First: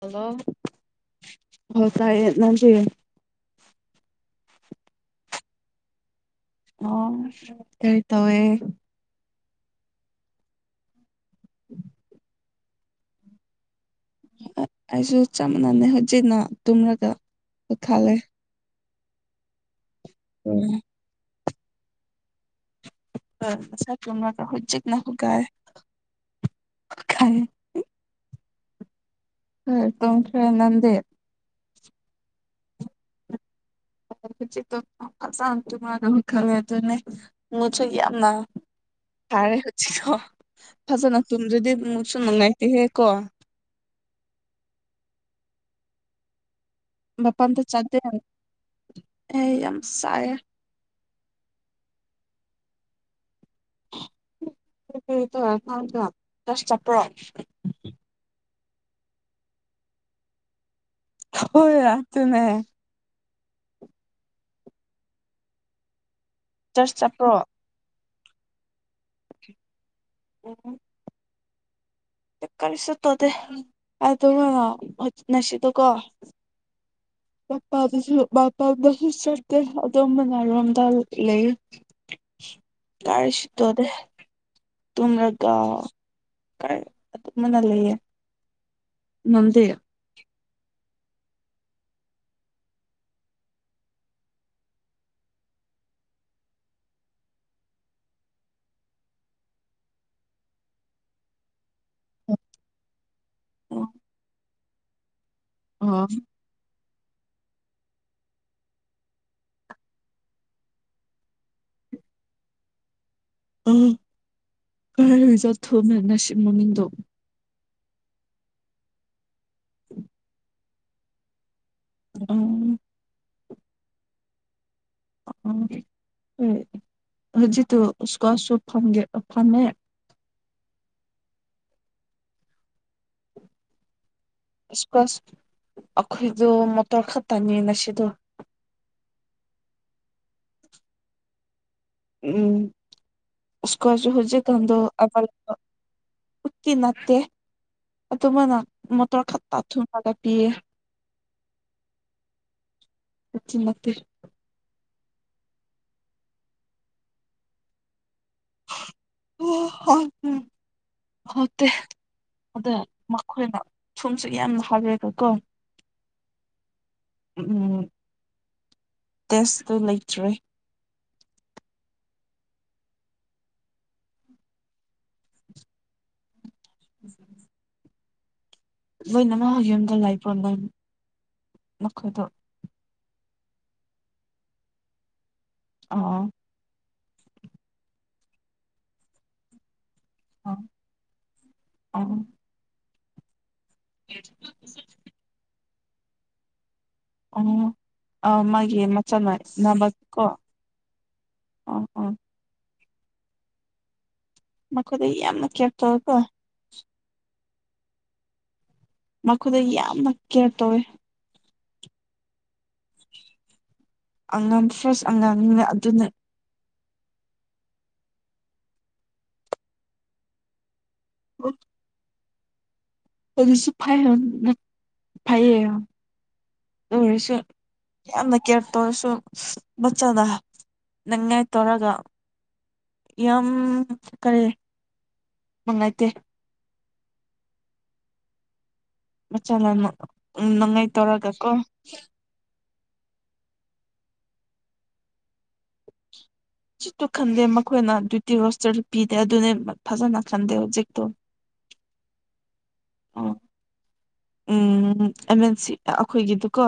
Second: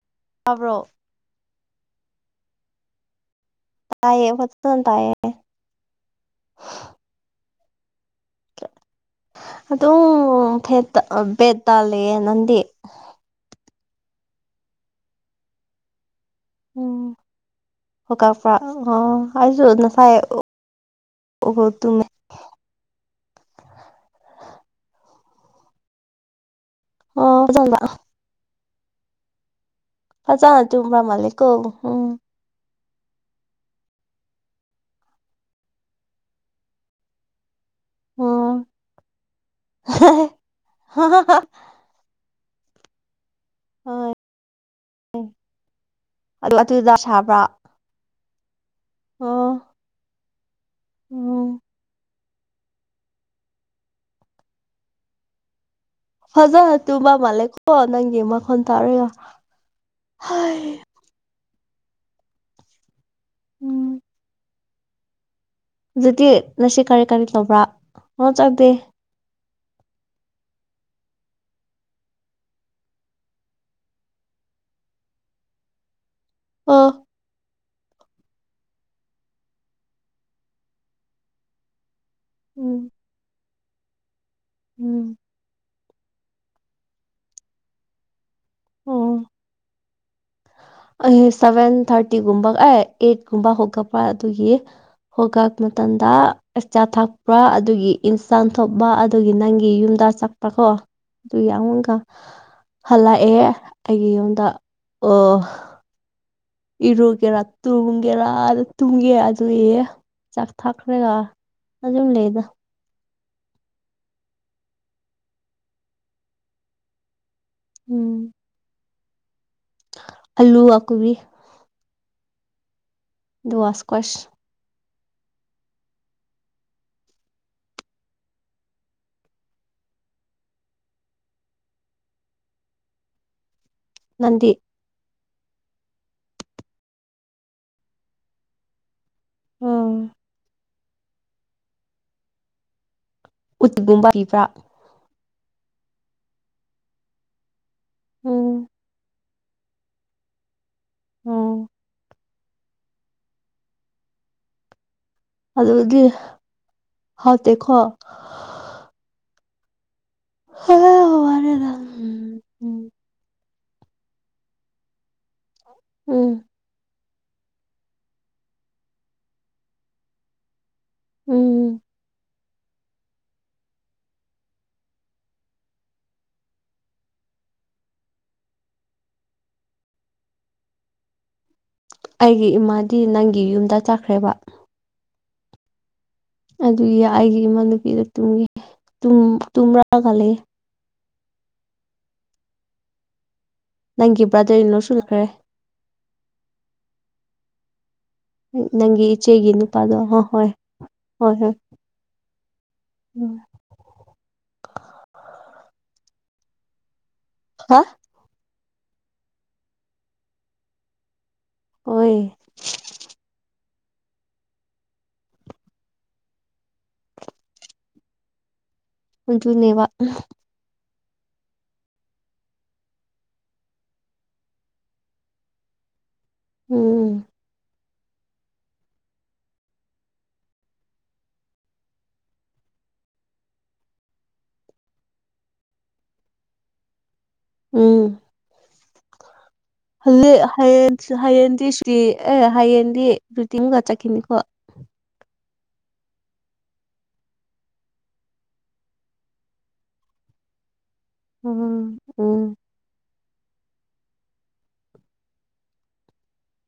hello ꯇꯥꯕ꯭ꯔꯣ ꯍ ꯇꯥꯏ ꯌꯦꯅꯥꯁꯤ ꯇꯑꯌꯦ ꯄꯆꯟ ꯇꯑꯌꯦ ꯑ ꯀꯔꯤ ꯇꯧꯋꯦ ꯑꯗꯨꯝ ꯐ ꯐꯦꯠ ꯇꯥꯜꯂꯤꯦ ꯅꯪꯗꯤ ꯑꯩꯁꯨ ꯆꯞ ꯃꯥꯟꯅꯅꯩ ꯍꯧꯖꯤꯛꯅ ꯇꯨꯝꯔꯒ ꯈꯥꯂꯦ ꯍꯧꯒꯠꯄ꯭ꯔꯥ ꯑꯣ ꯑꯩꯁꯨꯅ ꯐꯥꯏ ꯇꯨꯡ ꯁ ꯇꯔ ꯀ ꯍꯣꯏ ꯖꯤꯛꯅ ꯍꯒꯑ ꯑ ꯆ ꯍꯣꯏ ꯇꯨꯝꯈ꯭ꯔꯦ ꯐꯖꯥ ꯅꯪꯗꯤ ꯇꯨꯕ꯭ꯔꯥꯍꯂꯀꯣ ꯎꯝ ꯁꯥꯟ ꯇꯨ ꯃꯥꯔ ꯈꯔꯦ ꯑꯗꯨ ꯃꯨꯆ ꯀꯃ ꯎꯝ ꯇꯔꯦ ꯍꯧꯣ ꯐꯖꯅꯣ ꯇꯝꯁꯨꯗꯤ ꯃꯁꯨ ꯅꯨꯡꯉꯥꯏꯇꯦꯍꯦ ꯀꯣ ꯑ ꯄ ꯑꯃꯗ ꯆꯠꯗ ꯑꯣ ꯑꯦ ꯌꯥꯝ ꯆꯥꯏꯦ ꯎꯝ ꯍꯇ ꯍꯖ ꯇꯨꯝꯕꯥ ꯃꯥꯂꯦ ꯀꯣ ꯅꯪꯃ ꯐꯣꯟ ꯇꯥꯔꯒ ꯍꯥꯏ ꯍ ꯌꯥꯠꯇꯨꯅ ꯎꯝ ꯑꯗꯨꯗꯤ ꯅꯁꯤ ꯆꯔꯆ ꯀꯔꯤ ꯀꯔꯤ ꯆꯠꯄ꯭ꯔꯣ ꯇꯧꯕ꯭ꯔꯥ ꯑꯣ ꯆꯪꯗꯦ ꯎꯨꯝ ꯀꯔꯤ ꯁꯠꯇꯣꯗꯦ ꯑꯗꯨꯒ ꯅꯁꯤꯗꯀꯣ ꯑꯣ ꯄꯥꯗꯁꯨ ꯄꯄꯥꯗꯁꯨ ꯆꯠꯇꯦ ꯑꯗꯨꯣꯝ ꯃꯅꯥꯔꯣꯝꯗ ꯂꯩ ꯎꯝ ꯀꯥꯔꯤꯁꯤꯠꯇꯅꯦ ꯎꯝ ꯇꯨꯂꯒ ꯀꯥꯏ ꯃꯅ ꯂꯩꯌꯦ ꯑꯣ ꯅꯪꯗꯤ ꯑꯩ ꯁꯚꯦꯟ ꯊꯥꯔꯇꯤꯒꯨꯝꯕ ꯑꯦ ꯑꯩꯠꯀꯨꯝꯕ ꯍꯧꯒꯠꯄ ꯑꯗꯨꯒꯤ ꯍꯣ ꯀꯥꯛꯄ ꯃꯇꯝꯗꯆꯥꯥ ꯊꯛꯄ ꯑꯗꯨꯒꯤ ꯏꯟ ꯆꯥꯟꯊꯄ ꯑꯗꯨꯒꯤ ꯅꯪꯒꯤ ꯌꯨꯝꯗ ꯆꯠꯄ ꯀꯣ ꯑꯗꯨꯨ ꯍꯜꯂꯛꯑꯦ ꯑꯩꯒꯤ ꯌꯨꯝꯗ ꯑꯣ ꯑ ꯏꯔꯨꯒꯦꯔꯥ ꯇꯨꯡꯒꯦꯔꯥ ꯇꯨꯡꯒꯦ ꯑꯗꯨ ꯑꯦ ꯆꯥꯛ ꯊꯥꯛꯈ꯭ꯔꯦꯒ ꯑꯗꯨꯝ ꯂꯩꯗ ꯑ ꯀ ꯆ ꯊ ꯃꯅꯁꯤ ꯃꯃꯤꯗꯣ ꯎꯝ ꯑꯜꯂꯨ ꯋꯥꯀꯕꯤ ꯎꯝ ꯗꯨꯋꯥꯁꯀꯁ ꯎ ꯎꯝ ꯍꯧꯖꯤ ꯎꯀꯣ ꯁꯣ ꯐꯒꯦ ꯐꯃꯦ ꯅꯪꯗꯤ ꯏꯁꯀ꯭ꯋꯥꯁ ꯑꯈꯣꯏꯗꯣ ꯃꯇꯔ ꯈꯥ ꯇꯥꯅꯤ ꯅꯁꯤꯗꯣ ꯑꯥ ꯎꯝꯀꯣꯁꯨ ꯎꯠꯒꯨꯝꯕ ꯄꯤꯕ꯭ꯔꯥ ꯍꯧꯖꯤꯗ ꯑ ꯎꯠꯀꯤ ꯅꯦ ꯑꯗꯨꯗ ꯎꯝ ꯃꯅ ꯃꯇꯔ ꯈ ꯄꯊꯨꯝ ꯇꯥ ꯄꯤꯌꯦ ꯑꯣ ꯄꯆꯃꯊ ꯑꯗꯨꯗꯤ ꯍꯥꯎꯇꯦꯀꯣ ꯑꯣ ꯍꯣꯏ ꯍ ꯑꯣꯠꯇꯦ ꯋꯥꯔꯦꯗ ꯎꯝ ꯑꯗ ꯎꯝ ꯃꯈꯣꯏꯅ ꯁꯣꯝꯁꯨ ꯌꯥꯝꯅ ꯍꯥꯎꯋꯦꯕꯀꯣ ꯎꯝ ꯎꯝ ꯇꯦꯁꯇꯨ ꯂꯩꯇ꯭ꯔꯦ ꯎꯝ ꯎꯝ ꯂꯣꯏꯅꯃꯛ ꯌꯨꯝꯗ ꯂꯥꯏ ꯄ꯭ꯔꯣꯝꯗꯝ ꯑꯩꯒꯤ ꯏꯃꯥꯗꯤ ꯅꯪꯒꯤ ꯌꯨꯝꯗ ꯆꯠꯈ꯭ꯔꯦꯕ ꯑꯣ ꯑꯗꯨꯒꯤ ꯑꯩꯒꯤ ꯏꯃꯥ ꯅꯨꯨꯄꯤꯗ ꯇꯨꯝ ꯇꯨꯝꯕꯥ ꯈꯜꯂ ꯑ ꯅꯪꯒꯤ ꯕ꯭ꯔꯥꯗꯔꯤꯅꯣ ꯁꯨꯂꯈ꯭ꯔꯦ ꯎ ꯑ ꯃꯥꯒꯤ ꯅꯪꯒꯤ ꯃꯆꯥꯏ ꯏꯆꯦꯒꯤ ꯅꯥꯕꯛ ꯅꯨꯄꯥꯗꯣ ꯀꯣ ꯍꯣꯏ ꯑ ꯑ ꯎꯝ ꯃꯈ ꯃꯈꯣꯏꯗ ꯌꯥꯝ ꯅ ꯀꯦ ꯇ ꯀ ꯍꯥ ꯃꯈꯣꯏꯗ ꯌꯥꯝꯅ ꯀꯦꯌꯔ ꯇꯧꯋꯦ ꯑꯣꯏ ꯑꯉꯝ ꯐ꯭ꯔꯦꯁ ꯑꯉꯥꯡꯅ ꯑꯗꯨꯅꯦ ꯃꯨꯅꯦꯕ ꯑꯣ ꯑꯗꯨꯁꯨ ꯐꯩ ꯐꯩꯌꯦ ꯎꯝ ꯑꯣꯏꯔꯁꯨ ꯌꯥꯝꯅ ꯀꯦꯌꯔ ꯇꯧꯔꯁꯨ ꯃꯆꯥꯗ ꯅꯪꯉꯥꯏ ꯇꯧꯔꯒ ꯌꯥꯝ ꯀꯔꯤ ꯅꯨꯡꯉꯥꯏꯇꯦ ꯎꯝ ꯃꯆꯜꯅ ꯍꯂ ꯅꯪꯉꯥꯏ ꯍꯌꯦꯟ ꯇꯧꯔꯒ ꯀꯣ ꯍꯌꯦꯟꯗꯤꯁꯤꯔꯤ ꯑꯦ ꯍꯌꯦꯡ ꯨ ꯇꯤꯡꯒꯆꯥ ꯈꯅꯤꯀꯣ ꯁꯤꯖꯤꯠꯇꯨ ꯈꯟꯗꯦ ꯃꯈꯣꯏꯅ ꯗ꯭ꯌꯨꯇꯤ ꯔꯣꯁꯇꯔ ꯄꯤꯗꯦ ꯑꯗꯨꯅꯦ ꯐꯖꯅ ꯈꯟꯗꯦ ꯍꯧꯖꯤꯛꯇꯣ ꯑ ꯎ ꯑꯣ ꯎꯝ ꯑꯃꯟꯁꯤ ꯑꯩꯈꯣꯏꯒꯤꯗꯨꯀꯣ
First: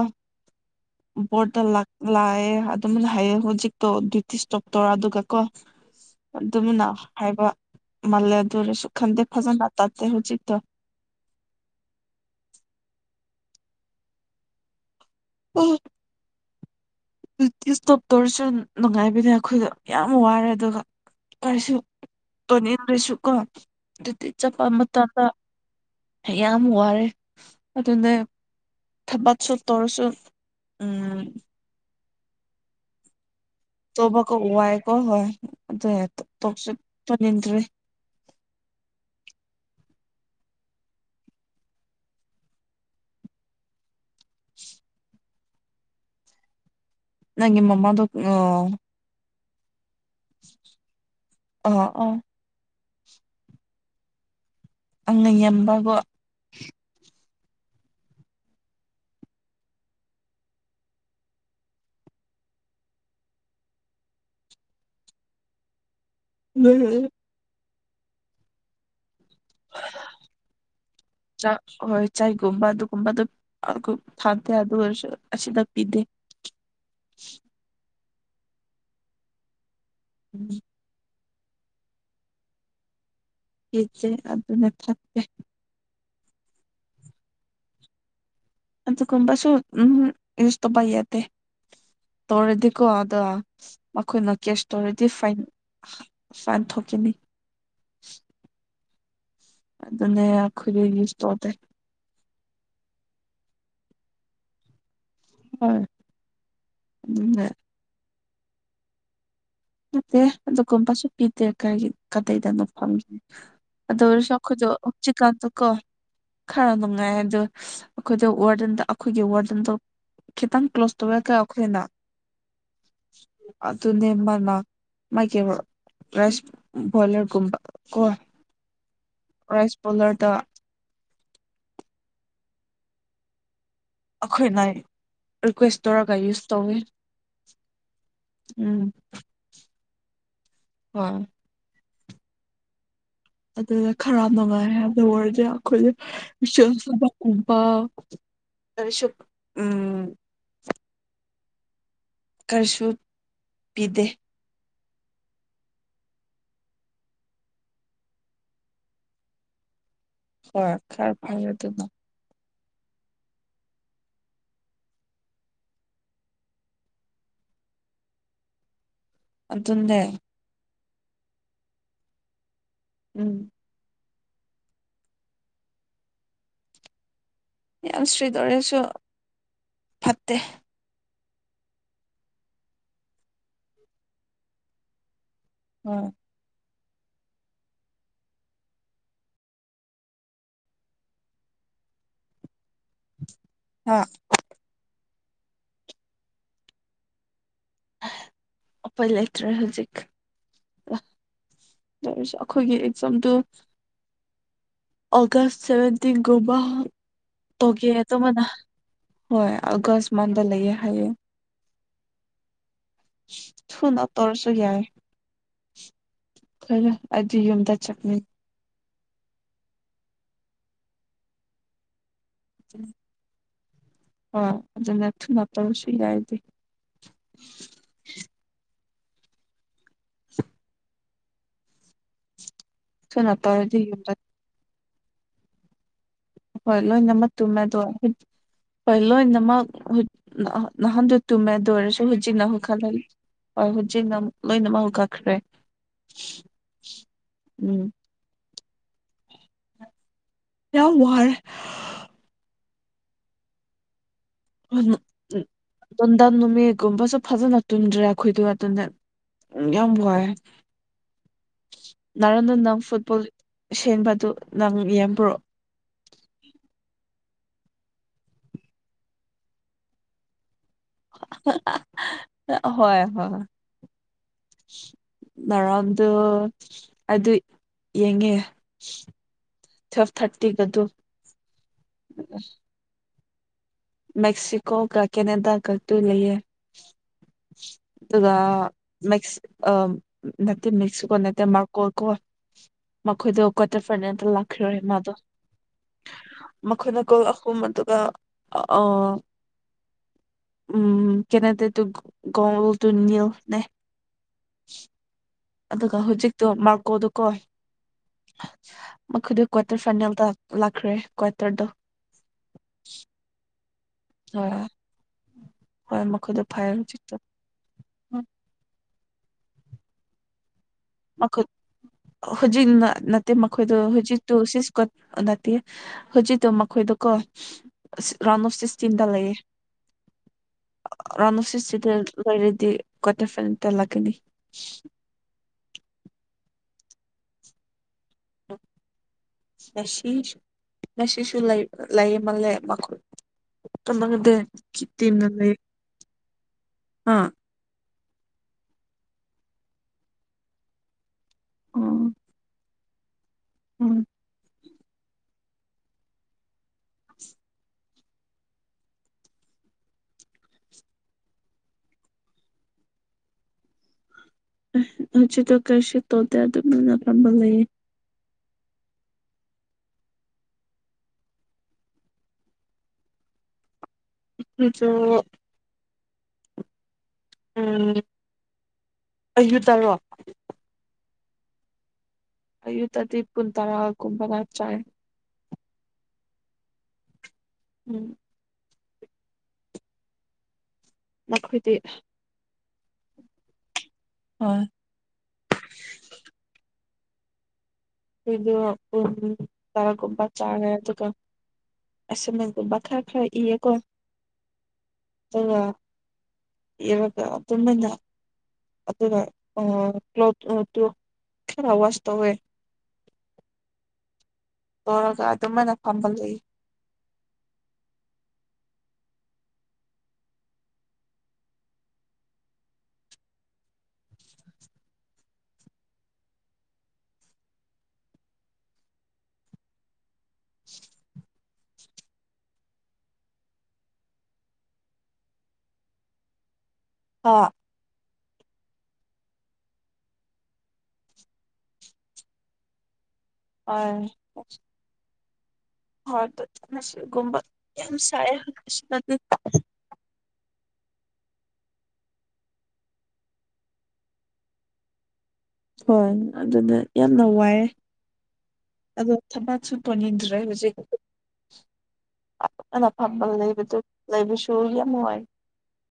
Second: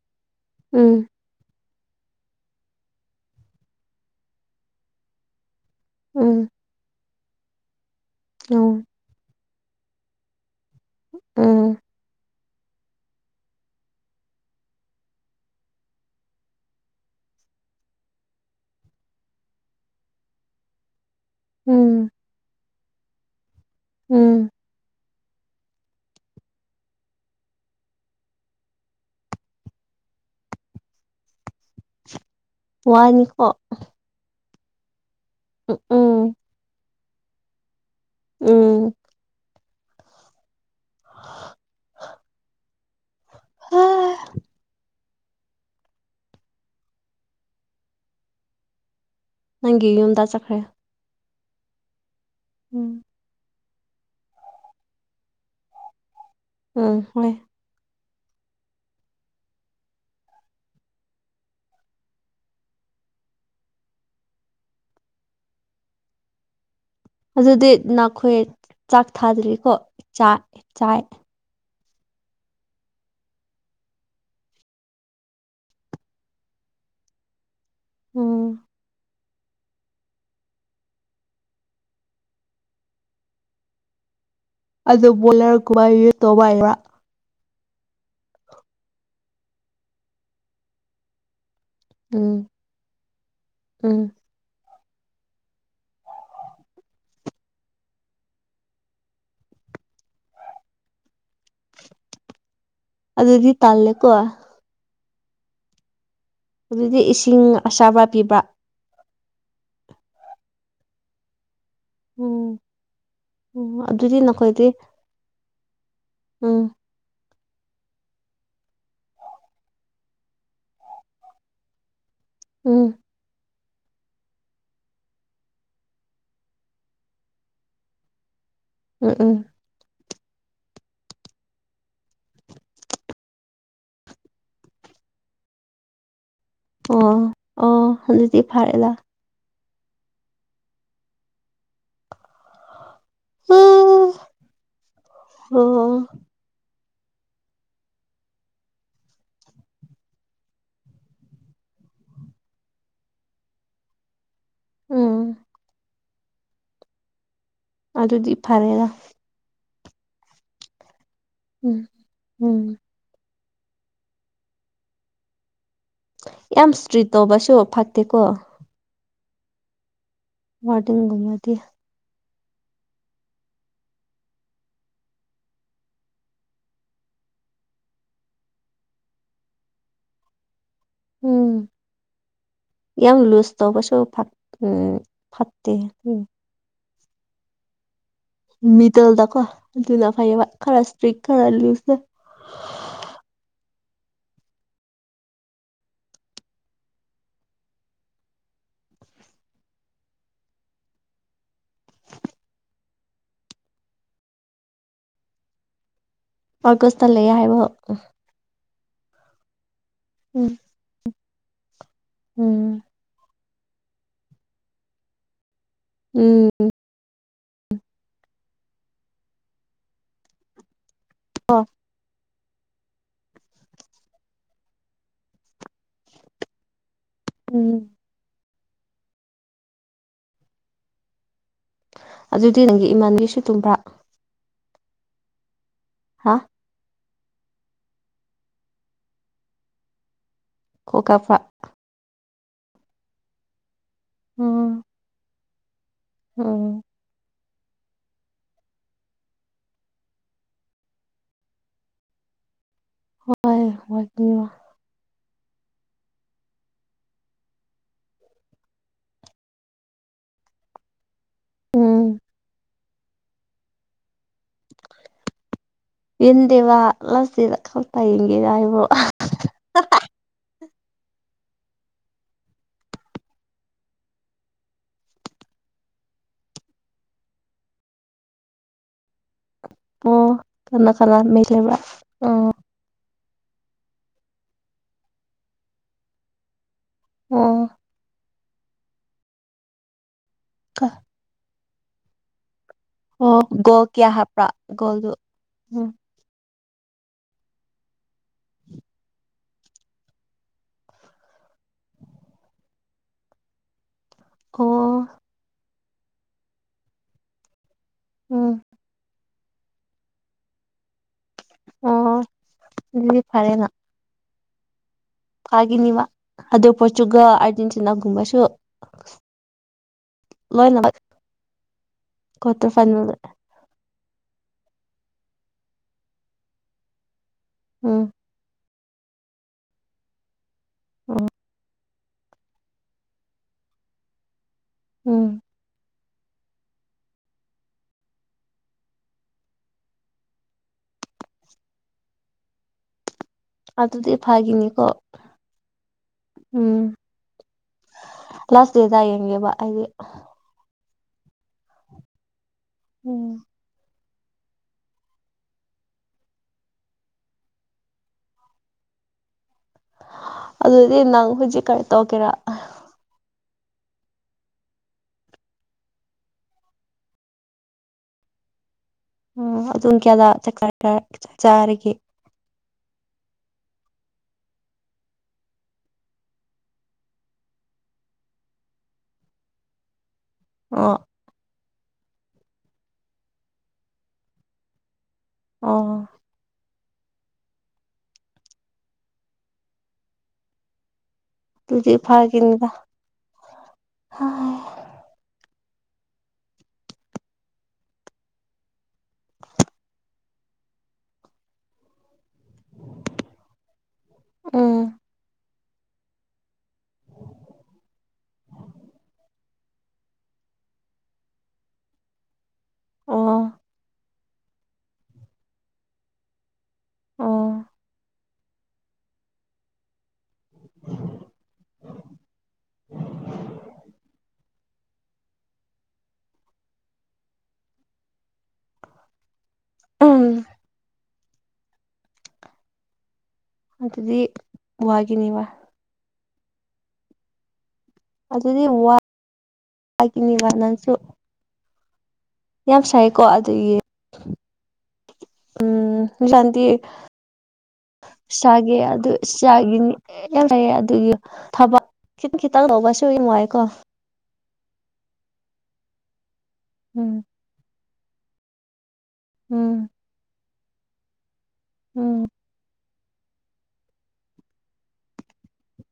ꯎꯝ ꯣꯔꯇꯦꯜ ꯂꯥꯛ ꯂꯥꯛꯑꯦ ꯑꯗꯨꯝ ꯂꯥꯛꯑꯦ ꯍꯧꯖꯤꯛꯇꯣ ꯗ꯭ꯌꯨꯇꯤꯁ ꯇꯣꯛꯇꯔ ꯑꯗꯨꯒ ꯀꯣ ꯎꯝ ꯑꯗꯨꯝꯅ ꯍꯥꯏꯕ ꯃꯥꯜꯂꯦ ꯑꯗꯨ ꯎꯝ ꯑꯣꯏꯔꯁꯨ ꯈꯟꯗꯦ ꯐꯖꯟ ꯂꯥꯛ ꯍꯧ ꯎꯆ ꯎꯝ ꯎꯝ ꯇ ꯏꯁꯇꯣꯞ ꯇꯧꯔꯁꯨ ꯅꯨꯡꯉꯥꯏꯕꯅꯦ ꯑꯩꯈꯣꯏꯗ ꯌꯥꯝ ꯋꯥꯔꯦ ꯑꯗꯨꯒ ꯀꯔꯤꯁꯨ ꯎꯝ ꯇꯅꯤꯡꯗ꯭ꯔꯁꯨ ꯀꯣ ꯑꯗꯨꯗꯤ ꯎꯝ ꯆꯠꯄ ꯃꯇꯝ ꯌꯥꯝ ꯋꯥꯔꯦ ꯑꯗꯨꯅ ꯊꯕꯥꯠꯁꯨꯣ ꯇꯔꯁꯨꯣ ꯎꯝ ꯋꯥꯋꯥꯅꯤꯈ ꯇꯣꯕꯥꯀꯣ ꯋꯥꯥꯏꯀꯣ ꯍꯣꯏ ꯑꯗꯨ ꯎꯝ ꯇꯣꯛꯁꯨꯅꯤꯗ꯭ꯔꯔꯤ ꯎꯝ ꯍꯥ [unintelligible] ꯅꯪꯒꯤ ꯃꯃꯥꯗ ꯑ ꯅꯪꯒꯤ ꯌꯨꯝꯗ ꯆꯠꯈ꯭ꯔꯦ ꯑ ꯑ ꯎꯝ ꯑꯪꯅ ꯌꯦꯕꯒꯣ ꯎꯝ ꯍꯣꯏ ꯂꯩ ꯑꯗꯨꯗꯤ ꯅꯈꯣꯏ ꯆꯥꯛ ꯊꯥꯗ꯭ꯔꯤꯀꯣ ꯆꯥꯏ ꯆꯥꯏ ꯆꯥꯛ ꯍꯣꯏ ꯆꯥꯏꯒꯨꯝꯕ ꯑꯗꯨꯒꯨꯝꯕ ꯑꯗꯨꯝ ꯊꯥꯗꯦ ꯑꯗꯨ ꯑꯣꯏꯔꯁꯨ ꯑꯁꯤꯗ ꯄꯤꯗꯦ ꯎꯝ ꯎꯝ ꯏꯆꯦ ꯑꯗꯨ ꯑꯗꯨ ꯕꯣꯂꯔꯀꯨꯝꯕ ꯌꯨ ꯇꯣꯕꯥ ꯍꯥꯏꯕ ꯑꯗꯨ ꯀꯕꯁꯨ ꯎꯝ ꯏꯁꯨ ꯇꯣꯄ ꯑꯗꯦ ꯎꯝ ꯇꯧꯔꯗꯀꯣ ꯑꯗꯨꯗ ꯎꯝ ꯃꯈꯣꯏꯅ ꯀꯦꯁ ꯇꯔꯗꯤ ꯆꯥꯟꯊꯣꯛꯀꯅꯤ ꯑꯗꯨ ꯑꯗꯨꯅꯦꯦ ꯑꯈꯂ ꯌꯨꯁ ꯇꯣꯇꯦ ꯑꯗꯨꯗꯤ ꯇꯜꯂꯦꯀꯣ ꯍꯣꯏ ꯑꯗꯨꯗꯤ ꯏꯁꯤꯡ ꯑꯗꯨꯅꯦ ꯑꯁꯥꯕ ꯄꯤꯕ ꯃꯦ ꯑꯗꯨꯗ ꯀꯣꯄꯁꯨꯨꯞꯄꯤꯗꯦ ꯀꯔꯤꯒꯤ ꯎꯝ ꯀꯗꯩꯗꯅꯣ ꯐꯪꯈꯤ ꯎꯝ ꯑꯗꯣ ꯑꯗꯨꯗꯤ ꯑꯣꯏ ꯅꯈꯣꯏꯗꯤ ꯁꯈꯗꯣ ꯍꯧꯞ ꯆꯤꯛꯀꯥꯟꯗꯣ ꯀꯣ ꯎꯝ ꯈꯔ ꯅꯉꯥꯏ ꯑꯗꯨ ꯑꯩꯈꯣꯏꯗ ꯋꯥꯔꯗꯟꯗ ꯑꯩꯈꯣꯏꯒꯤ ꯋꯥꯔꯗꯟꯗꯣ ꯈꯤꯇꯪ ꯀ꯭ꯂꯣꯁ ꯇꯧꯋ ꯀ ꯑꯩꯈꯣꯏꯅ ꯎꯝ ꯑꯗꯨ ꯑꯗꯨ ꯅꯦꯝꯕꯂ [unintelligible] ꯎꯝ ꯎꯝ ꯔꯥꯏꯁ ꯄꯣꯂꯔꯗ ꯑꯩꯈꯣꯏꯅ ꯔꯤꯀ꯭ꯋꯦꯁ ꯇꯧꯔꯒ ꯌꯨꯁ ꯇꯧꯋꯤ ꯑꯣ ꯑꯣ ꯑꯗꯨꯗꯤ ꯐꯥꯔꯦꯂ ꯎꯝ [unintelligible] ꯑꯗꯨꯅ ꯑꯣ ꯈꯔ ꯅꯨꯡꯉꯥꯏꯔꯦ ꯍꯥꯏꯅ ꯑꯣꯏꯔꯗꯤ ꯑꯩꯈꯣꯏ ꯨꯕꯄ ꯎꯝ ꯀꯔꯤꯁꯨ ꯄꯤꯗꯦ ꯎꯝ ꯑꯗꯨꯗꯤ ꯐꯔꯦꯒ ꯍꯣꯏ ꯈꯥꯔ ꯐꯜꯦ ꯎꯝ ꯑꯗꯨꯅ ꯎꯝ ꯌꯥꯝ ꯏꯁꯇ꯭ꯔꯤꯠ ꯇꯧꯕꯁꯨ ꯐꯛꯇꯦꯀꯣ ꯑꯗꯨ ꯑꯗꯨꯗꯦ ꯋꯥꯔꯇꯤꯡ ꯨꯃꯗꯤ ꯎꯝ ꯌꯥꯝ ꯁ꯭ꯔꯤꯗ ꯑꯣꯏꯔꯁꯨ ꯐꯠꯇꯦ ꯎꯝ ꯌꯥꯝ ꯂꯨꯁ ꯇꯧꯕꯁꯨ ꯎꯝ ꯐꯠꯇꯦ ꯍꯣꯏ ꯎ ꯃꯤꯇꯜꯗꯀꯣ ꯑꯗꯨꯅ ꯐꯩꯌꯦꯕ ꯈꯔ ꯏꯁꯇ꯭ꯔꯤꯛ ꯈꯔ ꯂꯨꯁ ꯍꯥ ꯎꯄꯥꯌ ꯂꯩꯠꯔꯦ ꯍꯧꯖꯤꯛ ꯑꯩꯈꯣꯏꯒꯤ ꯑꯦꯛꯖꯥꯝꯗꯨ ꯑꯣꯒꯁ ꯁꯚꯦꯟꯇꯤꯟꯒꯨꯝꯕ ꯑꯥꯒꯁꯇ ꯂꯩꯌꯦ ꯍꯥꯏꯕ ꯇꯒꯦ ꯇ ꯃꯅ ꯍꯣꯏ ꯑꯒꯁꯃꯥꯟꯗ ꯎꯝ ꯂꯩꯌꯦ ꯍꯥꯏꯌꯦ ꯎꯝ ꯁꯨꯅ ꯇꯧꯔꯁꯨ ꯎꯝ ꯌꯥꯏꯅ ꯇꯝꯗ ꯆꯠꯅꯤ ꯑ ꯎ ꯑ ꯑꯗꯨꯅ ꯊꯨꯅꯇꯕꯁꯨ ꯌꯥꯏꯗꯤ ꯎꯝ ꯑꯗꯨꯗꯤ ꯅꯪꯒꯤ ꯊꯨꯅ ꯏꯃꯥꯟꯒꯤꯁꯨ ꯇꯨꯝꯕ꯭ꯔꯥ ꯇꯧꯔꯗꯤ ꯌꯨꯝꯗ ꯍꯥ ꯍꯣꯏ ꯂꯣꯏꯅꯃꯛ ꯇꯨꯝꯃꯦꯗ ꯍꯣꯏ ꯂꯣꯏꯅꯃꯛ ꯀꯣꯜ ꯅꯍꯥꯟꯗꯨ ꯇꯨ ꯀꯥꯞꯄ꯭ꯔꯥ ꯃꯗꯧꯔꯁꯨ ꯍꯧꯖꯤꯛꯅꯅꯥꯍꯨ ꯈꯜ ꯍꯣꯏ ꯆꯤꯟ ꯂꯣꯏꯅ ꯃꯍꯨꯛ ꯀꯛꯈ꯭ꯔꯦ ꯑꯣꯝ ꯎꯝ ꯌꯥ ꯋꯥꯔ ꯍꯣꯏ ꯍꯣꯏ ꯇꯟꯗꯥꯥꯟ ꯅꯃꯤꯒ ꯄ ꯁꯣ ꯐꯖꯅꯠꯇꯨꯟꯗꯥꯈꯣꯏꯗ ꯋꯥ ꯇꯗ ꯀꯕꯦ ꯎꯝ ꯅꯔꯅ ꯅꯝ ꯐꯨꯠꯕꯣꯜ ꯁꯦꯡꯟꯕꯥꯗꯨ ꯏꯗꯤ ꯋꯥ ꯁꯤꯗ ꯈ ꯇꯌꯦꯡꯒꯦ ꯍꯥꯏ ꯍꯥꯏꯕ꯭ꯔꯣ ꯍꯣꯏ ꯍꯣꯏ [inaudible] ꯉꯔꯝꯗꯣ ꯑꯗꯨ ꯌꯦꯡꯉꯦ ꯇ꯭ꯨꯋꯦꯜꯐ ꯑꯣ ꯊꯥꯔꯇꯤꯒꯗꯨ ꯀꯅꯥ ꯀꯅꯥ ꯃꯩ ꯂꯩꯕ꯭ꯔꯥ ꯑꯣ ꯃꯦꯛꯁꯤꯀꯣ ꯀ ꯀꯦꯅꯦꯗꯥ ꯀ ꯇ ꯂꯩꯦ ꯑꯣ ꯑꯗꯨꯒ ꯃꯦꯛ ꯑ ꯅꯠꯇꯦ ꯃꯦꯛꯁꯀꯣ ꯅꯠꯇꯦ ꯃꯔꯀꯣ ꯀꯣ ꯑꯣ ꯃꯈꯣꯏꯗꯣ ꯀ꯭ꯋꯥꯇꯔ ꯒꯣꯜ ꯀꯌꯥ ꯐꯥꯏꯅꯦꯜꯗ ꯍꯥꯞꯄ꯭ꯔꯥ ꯂꯥꯛꯈ꯭ꯔꯣꯏ ꯒꯣꯜꯗꯨ ꯃꯥꯗꯣ ꯎꯝ ꯃꯈꯣꯏꯅ ꯀꯣꯛ ꯑꯍꯨꯝ ꯑꯗꯨꯒ ꯑ ꯎꯝ ꯀꯅꯦꯗ ꯇꯨ ꯇꯨ ꯅꯅꯤꯜ ꯅ ꯑꯣ ꯑꯗꯨꯒ ꯍꯧꯖꯤꯛꯇꯣ ꯃꯥꯔꯀꯣꯗꯨꯣ ꯀꯣꯏ ꯎꯝ ꯃꯈꯣꯏꯗ ꯀ꯭ꯋꯥꯇꯔ ꯐꯥꯏꯅꯦꯜꯗ ꯂꯥꯛꯈ꯭ꯔꯦ ꯀ꯭ꯋꯥꯇꯔꯗꯣ ꯑꯣ ꯑꯗꯨꯗꯤ ꯑ ꯐꯒꯤꯅꯤꯕ ꯑꯗꯨ ꯄꯠꯁꯨꯨꯒ ꯑꯔꯖꯦꯟꯇꯤꯅꯥꯒꯨꯝꯕꯁꯨ [inaudible] ꯃ ꯍꯨꯖꯤ ꯀ꯭ꯋꯥꯇꯔ ꯐꯥꯏꯅꯦꯜ ꯅꯠꯇꯦ ꯃꯈꯣꯏ ꯑꯗꯨ ꯍꯨꯖꯤ ꯨ ꯁꯤꯁ ꯅꯠꯇꯦ ꯍꯧꯖꯤꯛꯇꯣ ꯃꯈꯣꯏꯗꯀꯣ ꯎꯝ ꯔꯥꯎꯟ ꯑꯣꯐ ꯁꯤꯁ ꯆꯤꯟꯇꯥ ꯂꯩꯌꯦ ꯔꯅ ꯁ꯭ꯁꯗ ꯂꯣꯏꯔꯗꯤ ꯀꯣꯠꯇ ꯐꯅ ꯇꯜꯂꯛꯀꯅꯤ ꯎꯝ ꯉꯁꯤꯁꯨ ꯉꯁꯤꯁꯨ ꯂꯩ ꯂꯩꯌꯦꯃꯜꯂꯦ ꯃꯈꯜ ꯑꯗꯨꯗꯤ ꯐꯥꯒꯤꯅꯤꯀꯣ ꯇꯤꯝꯅ ꯂꯩ ꯎꯝ ꯑꯥ ꯂꯥꯁ ꯗꯦꯗ ꯌꯦꯡꯦꯕ ꯑꯩꯗꯤ ꯑ ꯎꯝ ꯑꯗꯨꯗꯤ ꯅꯪ ꯍꯧꯖꯤꯛ ꯀꯥꯏ ꯇꯧꯒꯦꯔꯥ ꯍꯧꯖꯤꯠꯇꯣ ꯀꯩꯁꯤ ꯇꯣꯗꯦ ꯑꯗꯨꯝꯅꯅꯄꯥꯝꯕ ꯂꯩꯌꯦ ꯎ ꯑꯗꯨꯝ ꯀꯌꯥꯗ ꯆ ꯆꯥꯔꯒꯦ ꯁꯨꯣ [unintelligible] [inaudible] ꯎꯝ ꯑꯌꯨ ꯇꯔꯣ ꯑ [unintelligible] [inaudible] ꯑꯩꯌꯨ ꯑꯗꯤꯕ ꯀꯨꯟꯇꯔꯥ ꯍꯀꯨꯝꯕꯅꯥ ꯆꯥꯏ ꯑꯥ [unintelligible] [inaudible] ꯎꯝ ꯅꯈꯣꯏꯗꯤ ꯐꯥ ꯀꯗ ꯍꯣꯏ ꯑꯗꯨꯗ ꯑꯄ ꯇꯔꯥꯒꯨꯞꯄꯥ ꯆꯥꯗꯨ ꯀ ꯑꯁ ꯅꯒꯨꯝꯕ ꯈꯔ ꯈꯔ ꯏꯌꯦꯀꯣ ꯎꯝ ꯑꯗꯨꯒ ꯏꯔꯒ ꯄꯨꯃꯅ ꯑꯗꯨꯒ ꯑ ꯀ꯭ꯂ ꯈꯔ ꯋꯥꯁꯇ ꯑꯣꯏ ꯑꯣ ꯇꯧꯔꯒ ꯑꯗꯨꯃꯥꯏꯅ ꯐꯥꯝꯒꯜꯂꯛꯏ ꯑꯣ ꯑꯥ ꯑꯗꯨꯗꯤ ꯋꯥꯦꯅꯤ ꯋꯥ ꯑ [unintelligible] [inaudible] ꯑꯗꯨꯗꯤ ꯋꯥꯒꯤꯅꯤ ꯋꯥ ꯅꯪꯁꯨ ꯌꯥꯝꯁꯥꯏ ꯑ [unintelligible] [inaudible] ꯎꯝ ꯍꯧꯖꯤꯛꯀꯥꯟꯗꯤ ꯍꯒꯨꯝꯕ ꯌꯥꯝ ꯁ ꯑꯂ [unintelligible] [inaudible] ꯑꯗꯨꯒꯤ ꯊꯕꯛ ꯈꯤ ꯈꯤꯇꯪ ꯂꯧꯕꯁꯨ ꯅꯨꯡ ꯋꯥꯥꯏꯀꯣ ꯍꯣꯏ ꯑꯗꯨꯅ ꯌꯥꯝꯅ ꯋꯥꯏꯑꯦ ꯑꯗꯣ ꯊꯕ ꯁꯨ ꯎꯝ ꯇꯅꯤꯗ꯭ꯔꯦ ꯍꯧꯖꯤꯛ ꯎꯝ ꯅ ꯐꯝꯕ ꯂꯩꯕꯗꯨ ꯂꯩꯕꯁꯨ ꯌꯥꯝꯅꯨꯡ ꯋꯥꯏ